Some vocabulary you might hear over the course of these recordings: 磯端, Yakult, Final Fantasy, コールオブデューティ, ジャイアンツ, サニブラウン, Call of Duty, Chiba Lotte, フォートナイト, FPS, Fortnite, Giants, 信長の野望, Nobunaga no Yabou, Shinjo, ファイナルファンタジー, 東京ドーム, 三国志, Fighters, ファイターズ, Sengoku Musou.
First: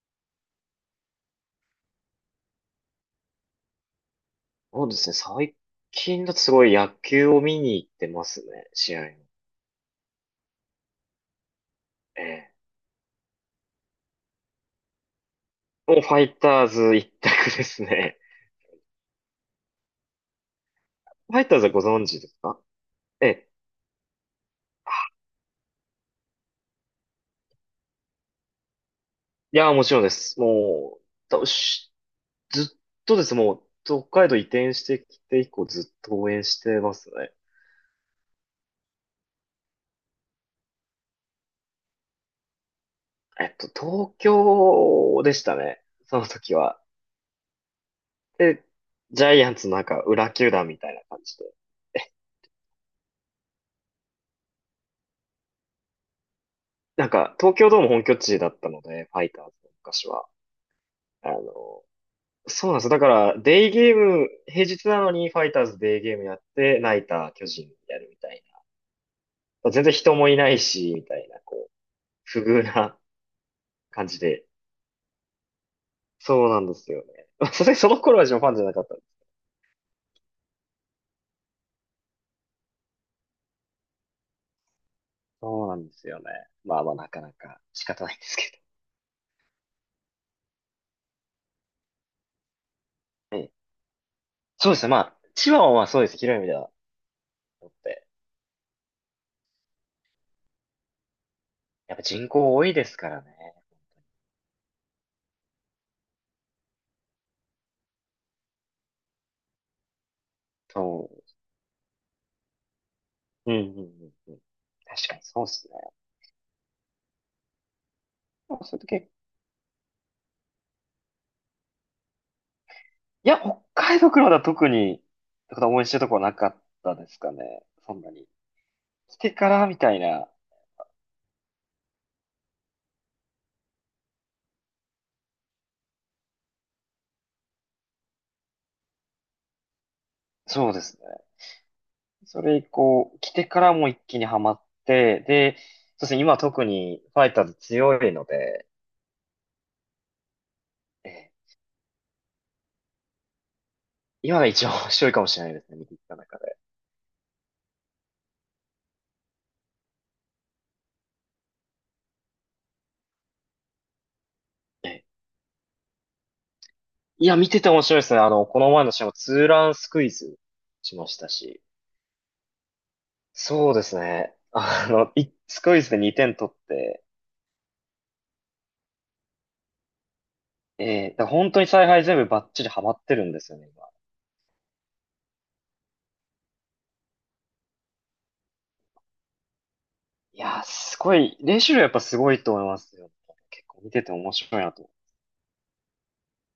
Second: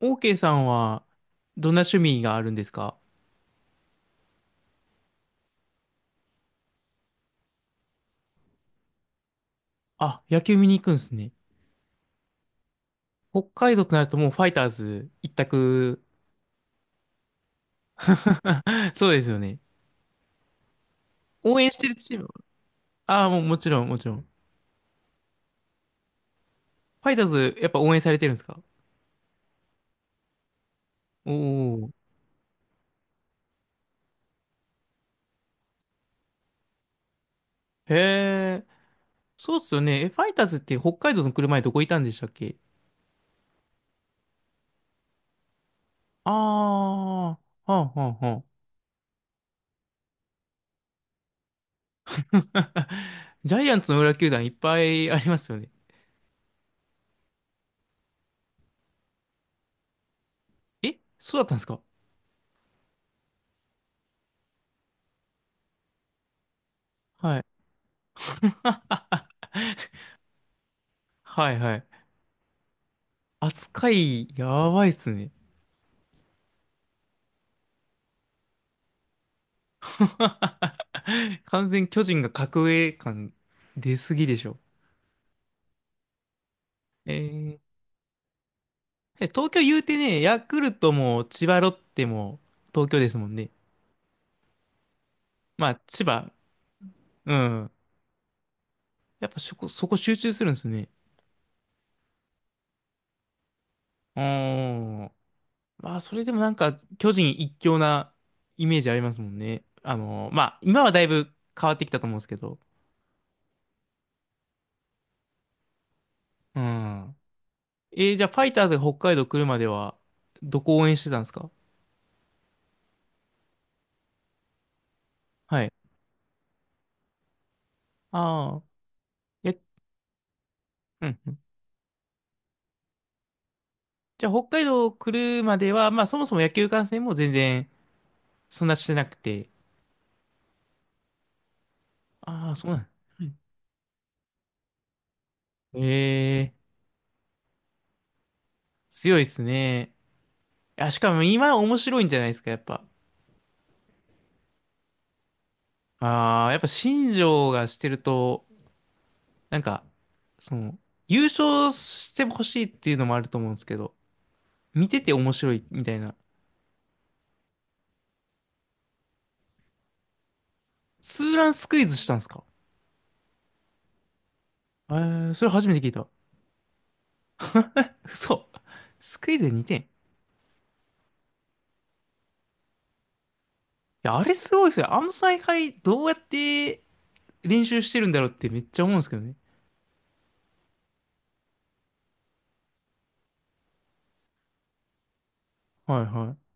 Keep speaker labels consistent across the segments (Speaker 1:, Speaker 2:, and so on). Speaker 1: OK さんは、どんな趣味があるんですか？
Speaker 2: そうですね。最近だとすごい野球を見に行ってますね。試合を。
Speaker 1: あ、野球見に行くんですね。
Speaker 2: ええ。
Speaker 1: 北海道となるともうファイターズ一
Speaker 2: もう
Speaker 1: 択。
Speaker 2: ファイターズ一択ですね。
Speaker 1: そうですよね。
Speaker 2: ファイタ
Speaker 1: 応
Speaker 2: ーズ
Speaker 1: 援
Speaker 2: は
Speaker 1: し
Speaker 2: ご
Speaker 1: てる
Speaker 2: 存
Speaker 1: チー
Speaker 2: 知
Speaker 1: ム。
Speaker 2: ですか？
Speaker 1: あ
Speaker 2: え
Speaker 1: あ、もう
Speaker 2: え。
Speaker 1: もちろん、もちろん。ファイターズ、やっぱ応援されてるんですか？
Speaker 2: いや、もちろんです。もう、
Speaker 1: お
Speaker 2: だ
Speaker 1: おー。
Speaker 2: しずっとですねもう、北海道移転してきて以降ずっと応援してますね。
Speaker 1: へえ。そうっすよね。え、ファイターズって北海道の来る前どこいたんでしたっけ？
Speaker 2: 東京でしたね。その
Speaker 1: あ
Speaker 2: 時は。
Speaker 1: あ、はあ、はあ、はあ。
Speaker 2: で、ジャイアンツのなんか裏球団みたいな感じで。え
Speaker 1: ジャイアンツの裏球団いっぱいありますよね。
Speaker 2: なんか、東京ドーム本拠地だったので、ファイターズの昔は。
Speaker 1: え、
Speaker 2: あ
Speaker 1: そうだったんですか？
Speaker 2: の、そうなんですよ。だから、デイゲーム、平日なのにファイターズデイゲームやって、ナイター
Speaker 1: はい。
Speaker 2: 巨人やるみたい な。全然人もいないし、みたいな、
Speaker 1: はい、
Speaker 2: こう、
Speaker 1: はい。
Speaker 2: 不遇な
Speaker 1: 扱
Speaker 2: 感じ
Speaker 1: い、
Speaker 2: で。
Speaker 1: やばいっすね。
Speaker 2: そうなんですよね。まあさすがにその頃はジョンファンじゃなかったんです。
Speaker 1: 完全巨人が格上感出すぎでしょ。
Speaker 2: そうなんですよね。まあまあ、な
Speaker 1: え
Speaker 2: かな
Speaker 1: ー、
Speaker 2: か仕方ないんですけ
Speaker 1: え、東京言うてね、ヤクルトも千葉ロッテも東京ですもんね。
Speaker 2: ど。ええ、そうですね。まあ、千葉
Speaker 1: ま
Speaker 2: は
Speaker 1: あ、
Speaker 2: まあそう
Speaker 1: 千
Speaker 2: です。
Speaker 1: 葉、
Speaker 2: 広い意味では。
Speaker 1: う
Speaker 2: だ
Speaker 1: ん。
Speaker 2: って
Speaker 1: やっぱそこ集中するんですね。
Speaker 2: やっぱ人口多いですからね。
Speaker 1: うーん。まあ、それでもなんか巨人一強なイメージありますもんね。あの、まあ、今はだい
Speaker 2: そ
Speaker 1: ぶ変わってきたと思うんですけど。
Speaker 2: う。うんうんうんうん。確かにそうですね。
Speaker 1: うん。えー、じゃあファイ
Speaker 2: ま
Speaker 1: タ
Speaker 2: あ
Speaker 1: ー
Speaker 2: そ
Speaker 1: ズ
Speaker 2: れ
Speaker 1: が
Speaker 2: と
Speaker 1: 北
Speaker 2: 結
Speaker 1: 海道来るまでは、どこ応援してたんですか？
Speaker 2: いや、北海道からだ特に、特
Speaker 1: はい。
Speaker 2: 段応援してるとこはなかったですかね。そんなに。
Speaker 1: ああ、
Speaker 2: 来てか
Speaker 1: え、
Speaker 2: らみたいな。
Speaker 1: うんうん。じゃあ、北海道来るまでは、まあ、そもそも野球観戦も全然、そんなしてなくて。
Speaker 2: そうですね。そ
Speaker 1: ああ、
Speaker 2: れ以
Speaker 1: そうなん。
Speaker 2: 降、来てからも一気にハマって、で、
Speaker 1: え
Speaker 2: そうですね、今
Speaker 1: えー、
Speaker 2: 特にファイターズ強いので、
Speaker 1: 強いですね。あ、し
Speaker 2: え
Speaker 1: かも
Speaker 2: え、
Speaker 1: 今面白いんじゃないですか、やっぱ。
Speaker 2: 今が一番面白いかもしれないですね、見てきた中
Speaker 1: ああ、
Speaker 2: で。
Speaker 1: やっぱ新庄がしてると、なんか、その、優勝してほしいっていうのもあると思うんですけど、見
Speaker 2: え
Speaker 1: て
Speaker 2: え、
Speaker 1: て面白いみたいな。
Speaker 2: いや、見てて面白いですね。あの、この前の試合もツーランスクイズしまし
Speaker 1: ツ
Speaker 2: た
Speaker 1: ーラン
Speaker 2: し。
Speaker 1: スクイズしたんですか？
Speaker 2: そうですね。あ
Speaker 1: え
Speaker 2: の、
Speaker 1: ー、それ
Speaker 2: ス
Speaker 1: 初
Speaker 2: ク
Speaker 1: め
Speaker 2: イ
Speaker 1: て聞
Speaker 2: ズ
Speaker 1: い
Speaker 2: で
Speaker 1: た。
Speaker 2: 2点取って、
Speaker 1: 嘘。スクイズでにて点。
Speaker 2: ええ、だから本当に采配全部バッチリハマってるんですよね。
Speaker 1: や、あれすごいですよ。あの采配どうやって練習してるんだろうってめっちゃ思うんですけどね。
Speaker 2: いやー、すごい、練習量やっぱすごいと思いますよ。結構見てて面白いなと。
Speaker 1: はいはい。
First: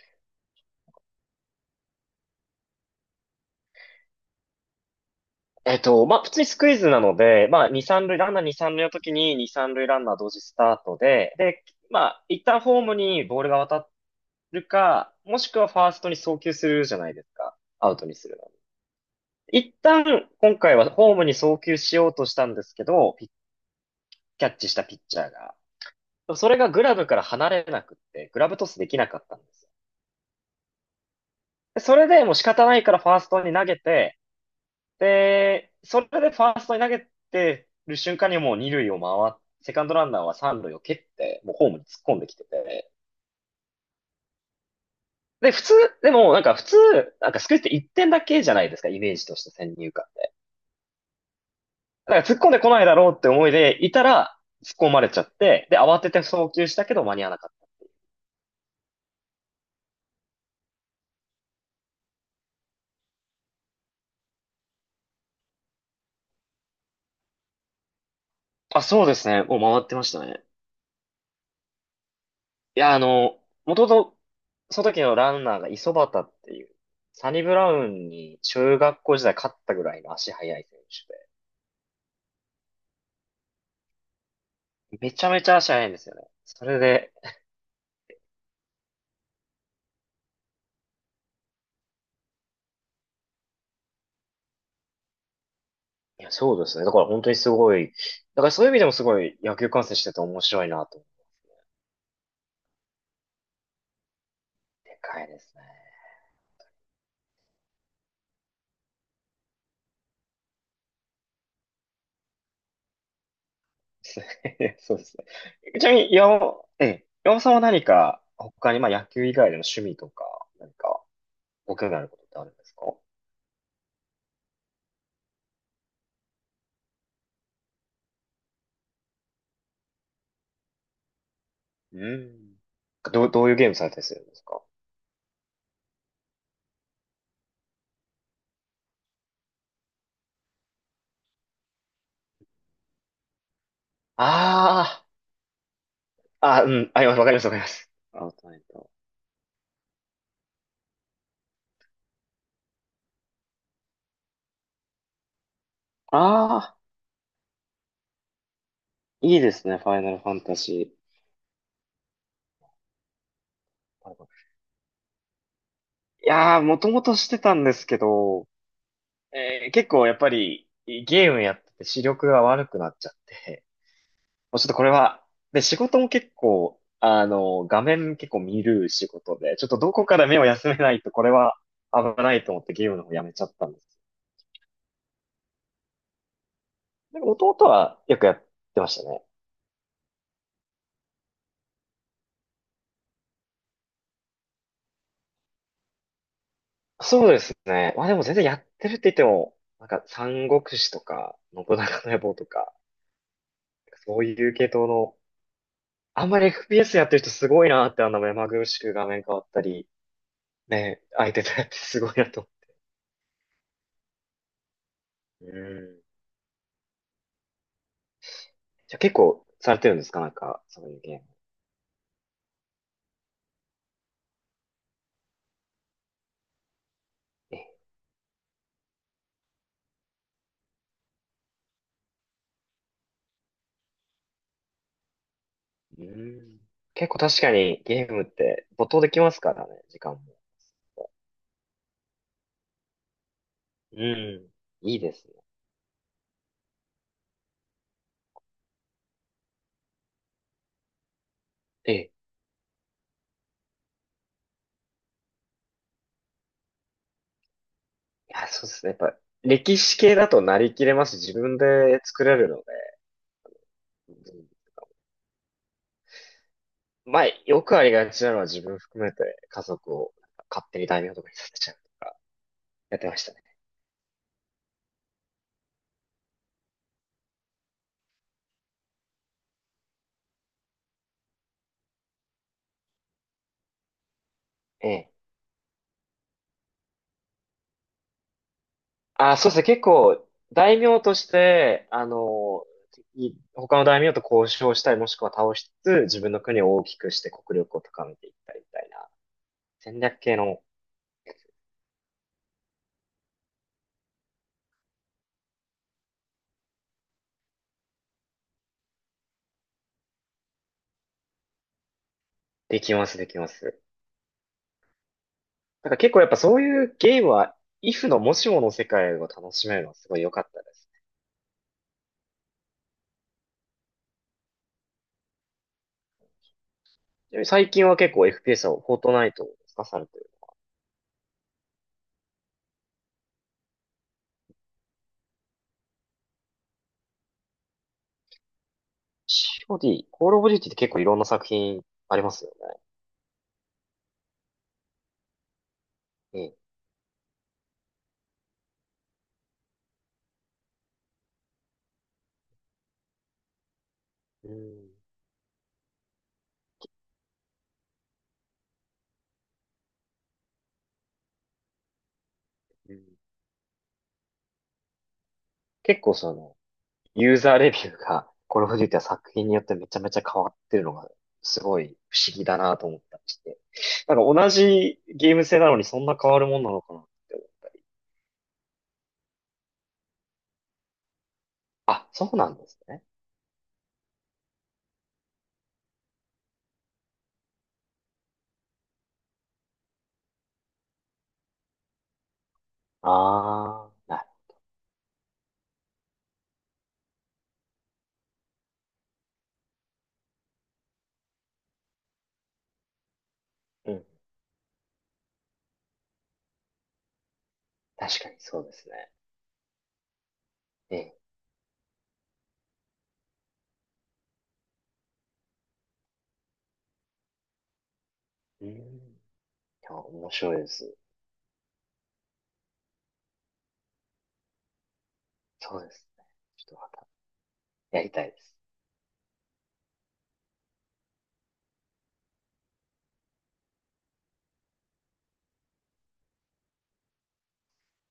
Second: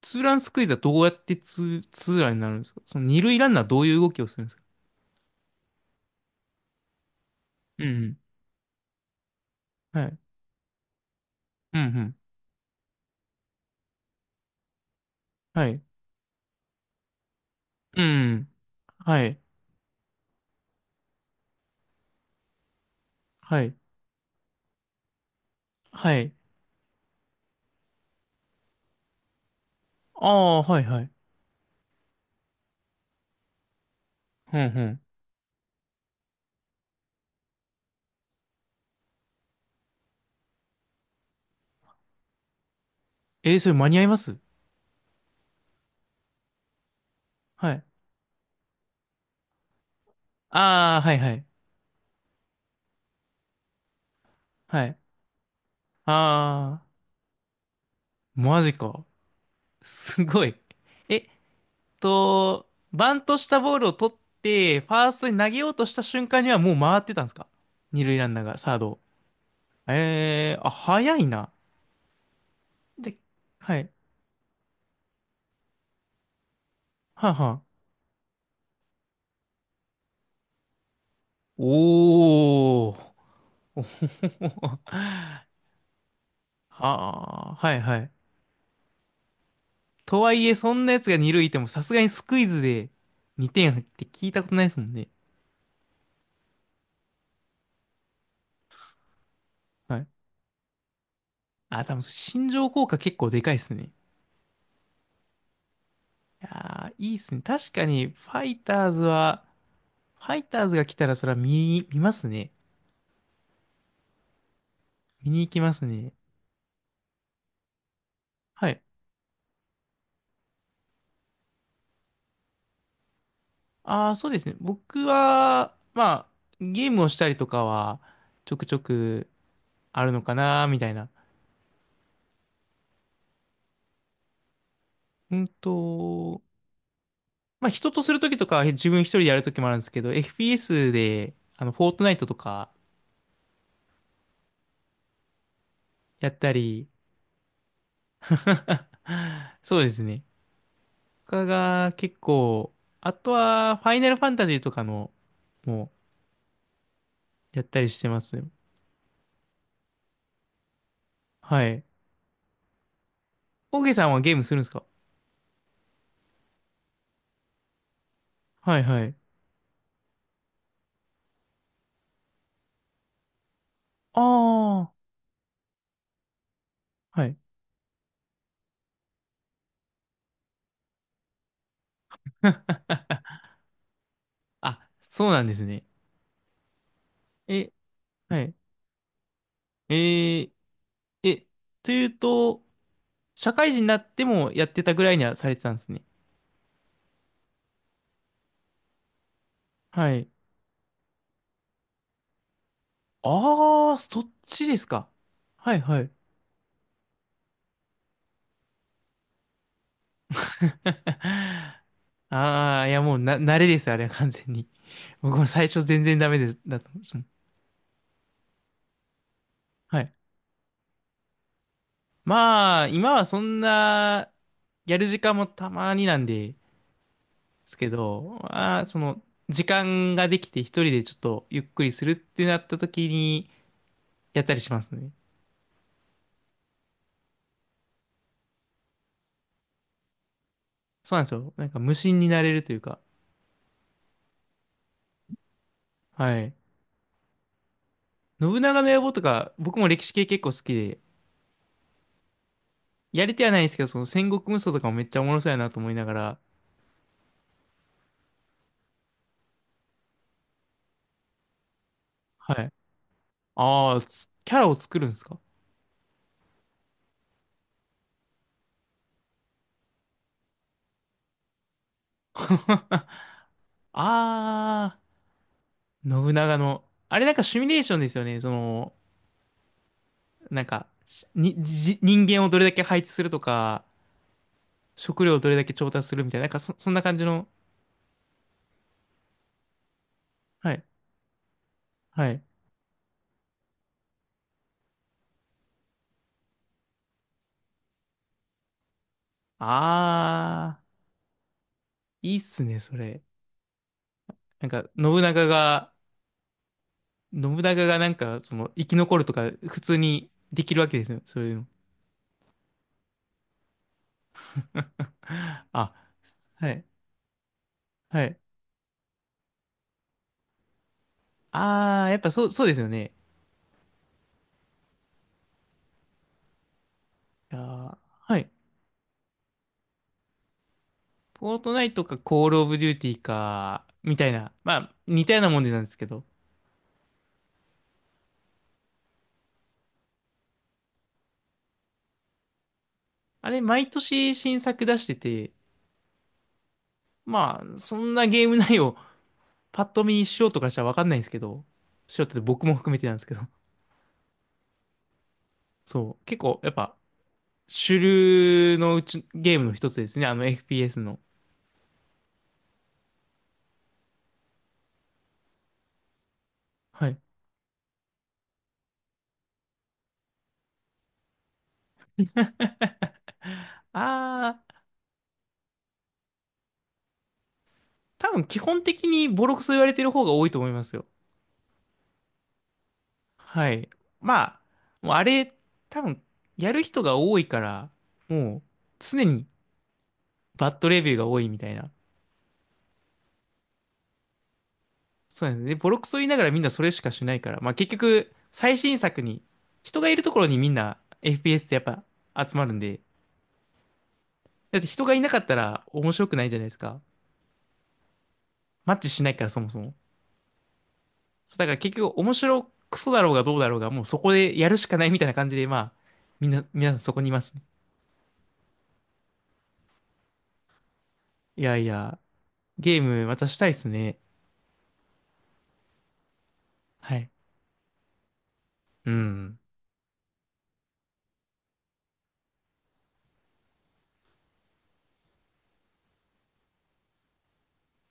Speaker 1: ツーランスクイズはどうやってツーランになるんですか？その二塁ランナーどういう動きをするんですか？
Speaker 2: まあ、普通にスクイズなので、まあ、2、
Speaker 1: うんう
Speaker 2: 3
Speaker 1: ん。
Speaker 2: 塁、ランナー2、3塁の時に2、3塁ラ
Speaker 1: は
Speaker 2: ンナー
Speaker 1: い。
Speaker 2: 同時スタートで、で、
Speaker 1: うんう
Speaker 2: ま
Speaker 1: ん。
Speaker 2: あ、一旦ホームにボールが渡るか、もしくは
Speaker 1: は
Speaker 2: フ
Speaker 1: い。
Speaker 2: ァーストに送球するじゃないですか。アウ
Speaker 1: う
Speaker 2: トに
Speaker 1: ん
Speaker 2: す
Speaker 1: う
Speaker 2: るの。
Speaker 1: ん。はい。
Speaker 2: 一旦、今回はホームに送球しようとしたんですけど、
Speaker 1: はい。
Speaker 2: キャッチしたピッチャーが。
Speaker 1: はい。
Speaker 2: それがグラブから離れなくって、グラブトスできなかったんですよ。
Speaker 1: ああ、はいはい。
Speaker 2: でそれでもう仕方ないからファーストに投げて、
Speaker 1: うんうん。
Speaker 2: で、それでファーストに投げてる瞬間にもう二塁を回って、セカンドランナーは三塁を蹴って、もうホームに突っ込んできてて。
Speaker 1: えー、それ間に合います？
Speaker 2: で、普通、でもなんか普通、なんかスクイズっ
Speaker 1: は
Speaker 2: て
Speaker 1: い。
Speaker 2: 1点だけじゃないですか、イメージとして先入観で。
Speaker 1: ああ、はいはい。
Speaker 2: だから突っ込んでこないだろうって思いでいたら、突
Speaker 1: は
Speaker 2: っ込
Speaker 1: い。
Speaker 2: まれちゃって、で、慌てて送球し
Speaker 1: あ
Speaker 2: た
Speaker 1: あ、
Speaker 2: けど間に合わなかっ
Speaker 1: マジか。すごい。え、と、バントしたボールを取って、ファーストに投げようとした瞬間にはもう回ってたんですか？二塁ランナーがサ
Speaker 2: た。
Speaker 1: ー
Speaker 2: あ、
Speaker 1: ドを。
Speaker 2: そうですね。もう回ってましたね。
Speaker 1: えー、あ、早いな。
Speaker 2: いや、あ
Speaker 1: で、
Speaker 2: の、も
Speaker 1: は
Speaker 2: とも
Speaker 1: い。
Speaker 2: と、その時のランナーが磯端っていう、
Speaker 1: は
Speaker 2: サ
Speaker 1: あ、
Speaker 2: ニ
Speaker 1: は
Speaker 2: ブラ
Speaker 1: あ。
Speaker 2: ウンに中学校時代勝ったぐらいの足速い選手で。
Speaker 1: おー。
Speaker 2: めちゃめちゃ足早いんですよね。それで、
Speaker 1: はあ、はいはい。とはいえ、そんなやつが二塁いても、さすがにスクイズで2点入って聞いたことないですもんね。
Speaker 2: いや、そうですね。だから本当にすごい、だからそういう意味でもすごい野球観戦
Speaker 1: は
Speaker 2: し
Speaker 1: い。
Speaker 2: てて面白いなと思っ
Speaker 1: あ、多分、心情効果結構でかいですね。
Speaker 2: て。でかいですね。
Speaker 1: いやー、いいっすね。確かに、ファイターズは、ファイターズが来たらそれは見ますね。
Speaker 2: そうです
Speaker 1: 見に行きま
Speaker 2: ね。ち
Speaker 1: す
Speaker 2: なみ
Speaker 1: ね。
Speaker 2: に、岩尾さんは何か、
Speaker 1: は
Speaker 2: 他に、
Speaker 1: い。
Speaker 2: まあ野球以外での趣味とか、何か、ご興味あることってあるんですか？
Speaker 1: ああ、そうですね。僕は、まあ、ゲームをしたりとかは、ちょくちょくあるのかな、みたいな。
Speaker 2: うん。どういうゲームされたりするんですか？
Speaker 1: うんと、まあ、人とするときとかは自分一人でやるときもあるんですけど、FPS で、あの、フォートナイトとか
Speaker 2: あ
Speaker 1: やった
Speaker 2: あ、あ、う
Speaker 1: り、
Speaker 2: ん、あ、わかります、わかります。アウトナ イト。
Speaker 1: そうですね。他が結構、あとは、ファイナルファンタジーとかの、も
Speaker 2: ああ、
Speaker 1: う、やったりしてますね。
Speaker 2: いいですね、ファイナルファンタジ
Speaker 1: はい。オーケーさんはゲー
Speaker 2: ー。
Speaker 1: ムするんですか？
Speaker 2: いやー、もともとしてたんですけど、
Speaker 1: はいはい。
Speaker 2: 結構やっぱりゲームやってて視力が悪くなっちゃって、
Speaker 1: あ
Speaker 2: もうちょっとこれ
Speaker 1: あ、
Speaker 2: は、で、仕事も結構、
Speaker 1: はい。
Speaker 2: 画面結構見る仕事で、ちょっとどこから目を休めないとこれは危ないと思ってゲームの 方やめちゃったんです。
Speaker 1: あ、そうなんですね。
Speaker 2: でも弟
Speaker 1: え、
Speaker 2: はよくや
Speaker 1: は
Speaker 2: っ
Speaker 1: い。
Speaker 2: てましたね。
Speaker 1: えー、え、というと、社会人になってもやってたぐらいにはされてたんですね。
Speaker 2: そうですね。まあでも全然やってるって言っても、なんか
Speaker 1: はい。
Speaker 2: 三国志とか、信長の野望とか、
Speaker 1: ああ、
Speaker 2: そ
Speaker 1: そ
Speaker 2: う
Speaker 1: っ
Speaker 2: いう
Speaker 1: ち
Speaker 2: 系
Speaker 1: です
Speaker 2: 統
Speaker 1: か。
Speaker 2: の、
Speaker 1: はいはい。
Speaker 2: あんまり FPS やってる人すごいなって、あんな目まぐるしく画面変わったり、ね、相手とやって すごいなと。
Speaker 1: ああ、いやもうな、慣れです、あれは完全に。僕も
Speaker 2: う
Speaker 1: 最初全
Speaker 2: ん。
Speaker 1: 然ダメです、だったんですもん。
Speaker 2: じゃあ結構されてるん
Speaker 1: は
Speaker 2: です
Speaker 1: い。
Speaker 2: か？なんか、そういうゲーム。
Speaker 1: まあ、今はそんな、やる時間もたまになんで
Speaker 2: え
Speaker 1: すけど、まあ、その、時間ができて一人でちょっとゆっくりするってなった時に、やったりしますね。
Speaker 2: うん。結構確かにゲームって没頭できますからね、時間も。
Speaker 1: そうなんですよ。なんか無心になれるというか。
Speaker 2: うん。いいですね。
Speaker 1: はい。信長の野望とか、僕も歴史系結構好きで、
Speaker 2: ええ。
Speaker 1: やりてはないんですけど、その戦国無双とかもめっちゃおもろそうやなと思いながら、
Speaker 2: いや、そうですね。やっぱ、歴史系だとなりきれますし、自分で作れるの
Speaker 1: は
Speaker 2: で。
Speaker 1: い。ああ、
Speaker 2: う
Speaker 1: つキャ
Speaker 2: ん、
Speaker 1: ラを作るんですか？
Speaker 2: まあ、よくありがちなのは自分含めて家族をなんか勝手に大名とかにさせちゃうとか、やっ てましたね。
Speaker 1: あー、信長の。あれなんかシミュレーションですよね。その、なんか、しに、じ人間をどれだけ配置するとか、
Speaker 2: ええ。
Speaker 1: 食料をどれだけ調達するみたいな、なんかそんな感じの。
Speaker 2: あ、そうですね。結構、
Speaker 1: は
Speaker 2: 大
Speaker 1: い。
Speaker 2: 名として、あ
Speaker 1: はい。
Speaker 2: の、他の大名と交渉したり、もしくは倒しつつ、自分の国を大きくして国力を高めていったりみたいな、戦略系の、
Speaker 1: あー、いいっすね、それ。なんか、信長が、信長がなんか、その、生き残るとか、普通にできるわけですよ。そういうの。
Speaker 2: できます、できます。だ
Speaker 1: あ、
Speaker 2: から結構やっぱそう
Speaker 1: はい。
Speaker 2: いうゲームは、イフの
Speaker 1: は
Speaker 2: も
Speaker 1: い。
Speaker 2: しもの世界を楽しめるのはすごい良かったです。
Speaker 1: あー、やっぱそう、そうですよね。
Speaker 2: ちなみに
Speaker 1: いや
Speaker 2: 最近
Speaker 1: ー、
Speaker 2: は結構
Speaker 1: はい。
Speaker 2: FPS はフォートナイトを使かされてる。
Speaker 1: フォートナイトか、コールオブデューティーか、みたいな。まあ、似たようなもんでなんですけど。
Speaker 2: COD、コールオブデューティって結構いろんな作品ありますよ
Speaker 1: あれ、毎年新作出してて、
Speaker 2: ね。
Speaker 1: まあ、そんなゲーム内容、パッと見素人からしたらわかんないんですけど、素人で僕も含めてなんですけど、
Speaker 2: うん。うん
Speaker 1: そう、結構、やっぱ、主流のうち、ゲームの一つですね、あの FPS の。
Speaker 2: うん、結構その、
Speaker 1: はい。
Speaker 2: ユーザーレビューが、これフジっは作品によってめちゃめちゃ変わってるのが、すごい不思議だなと思ったりして。なんか
Speaker 1: あ
Speaker 2: 同
Speaker 1: あ、
Speaker 2: じゲーム性なのにそんな変わるもんなのかなって思う。
Speaker 1: 多分基本的にボロクソ言われてる方が多いと思いますよ。
Speaker 2: あ、そうなんですね。
Speaker 1: はい。まあ、もうあれ、多分やる人が多いから、もう常にバッドレビューが多いみたいな。
Speaker 2: ああ、な
Speaker 1: そうなんですね。でボロクソ言いながらみんなそれしかしないから、まあ結局、最新作に、人がいるところにみんな FPS ってやっぱ集まるんで、
Speaker 2: る。うん。
Speaker 1: だって人がいなかったら面白くないじゃないですか。
Speaker 2: 確かにそうです
Speaker 1: マッチ
Speaker 2: ね。
Speaker 1: しないからそもそも。
Speaker 2: ええ。
Speaker 1: そうだから結局面白くそだろうがどうだろうが、もうそこでやるしかないみたいな感じで、まあ、みんな、皆さんそこにいますね。
Speaker 2: うん。いや面白いです。
Speaker 1: いやいや、ゲームまたしたいっすね。
Speaker 2: そうですね。ちょっとま
Speaker 1: はい。
Speaker 2: たやりたいです。
Speaker 1: うん。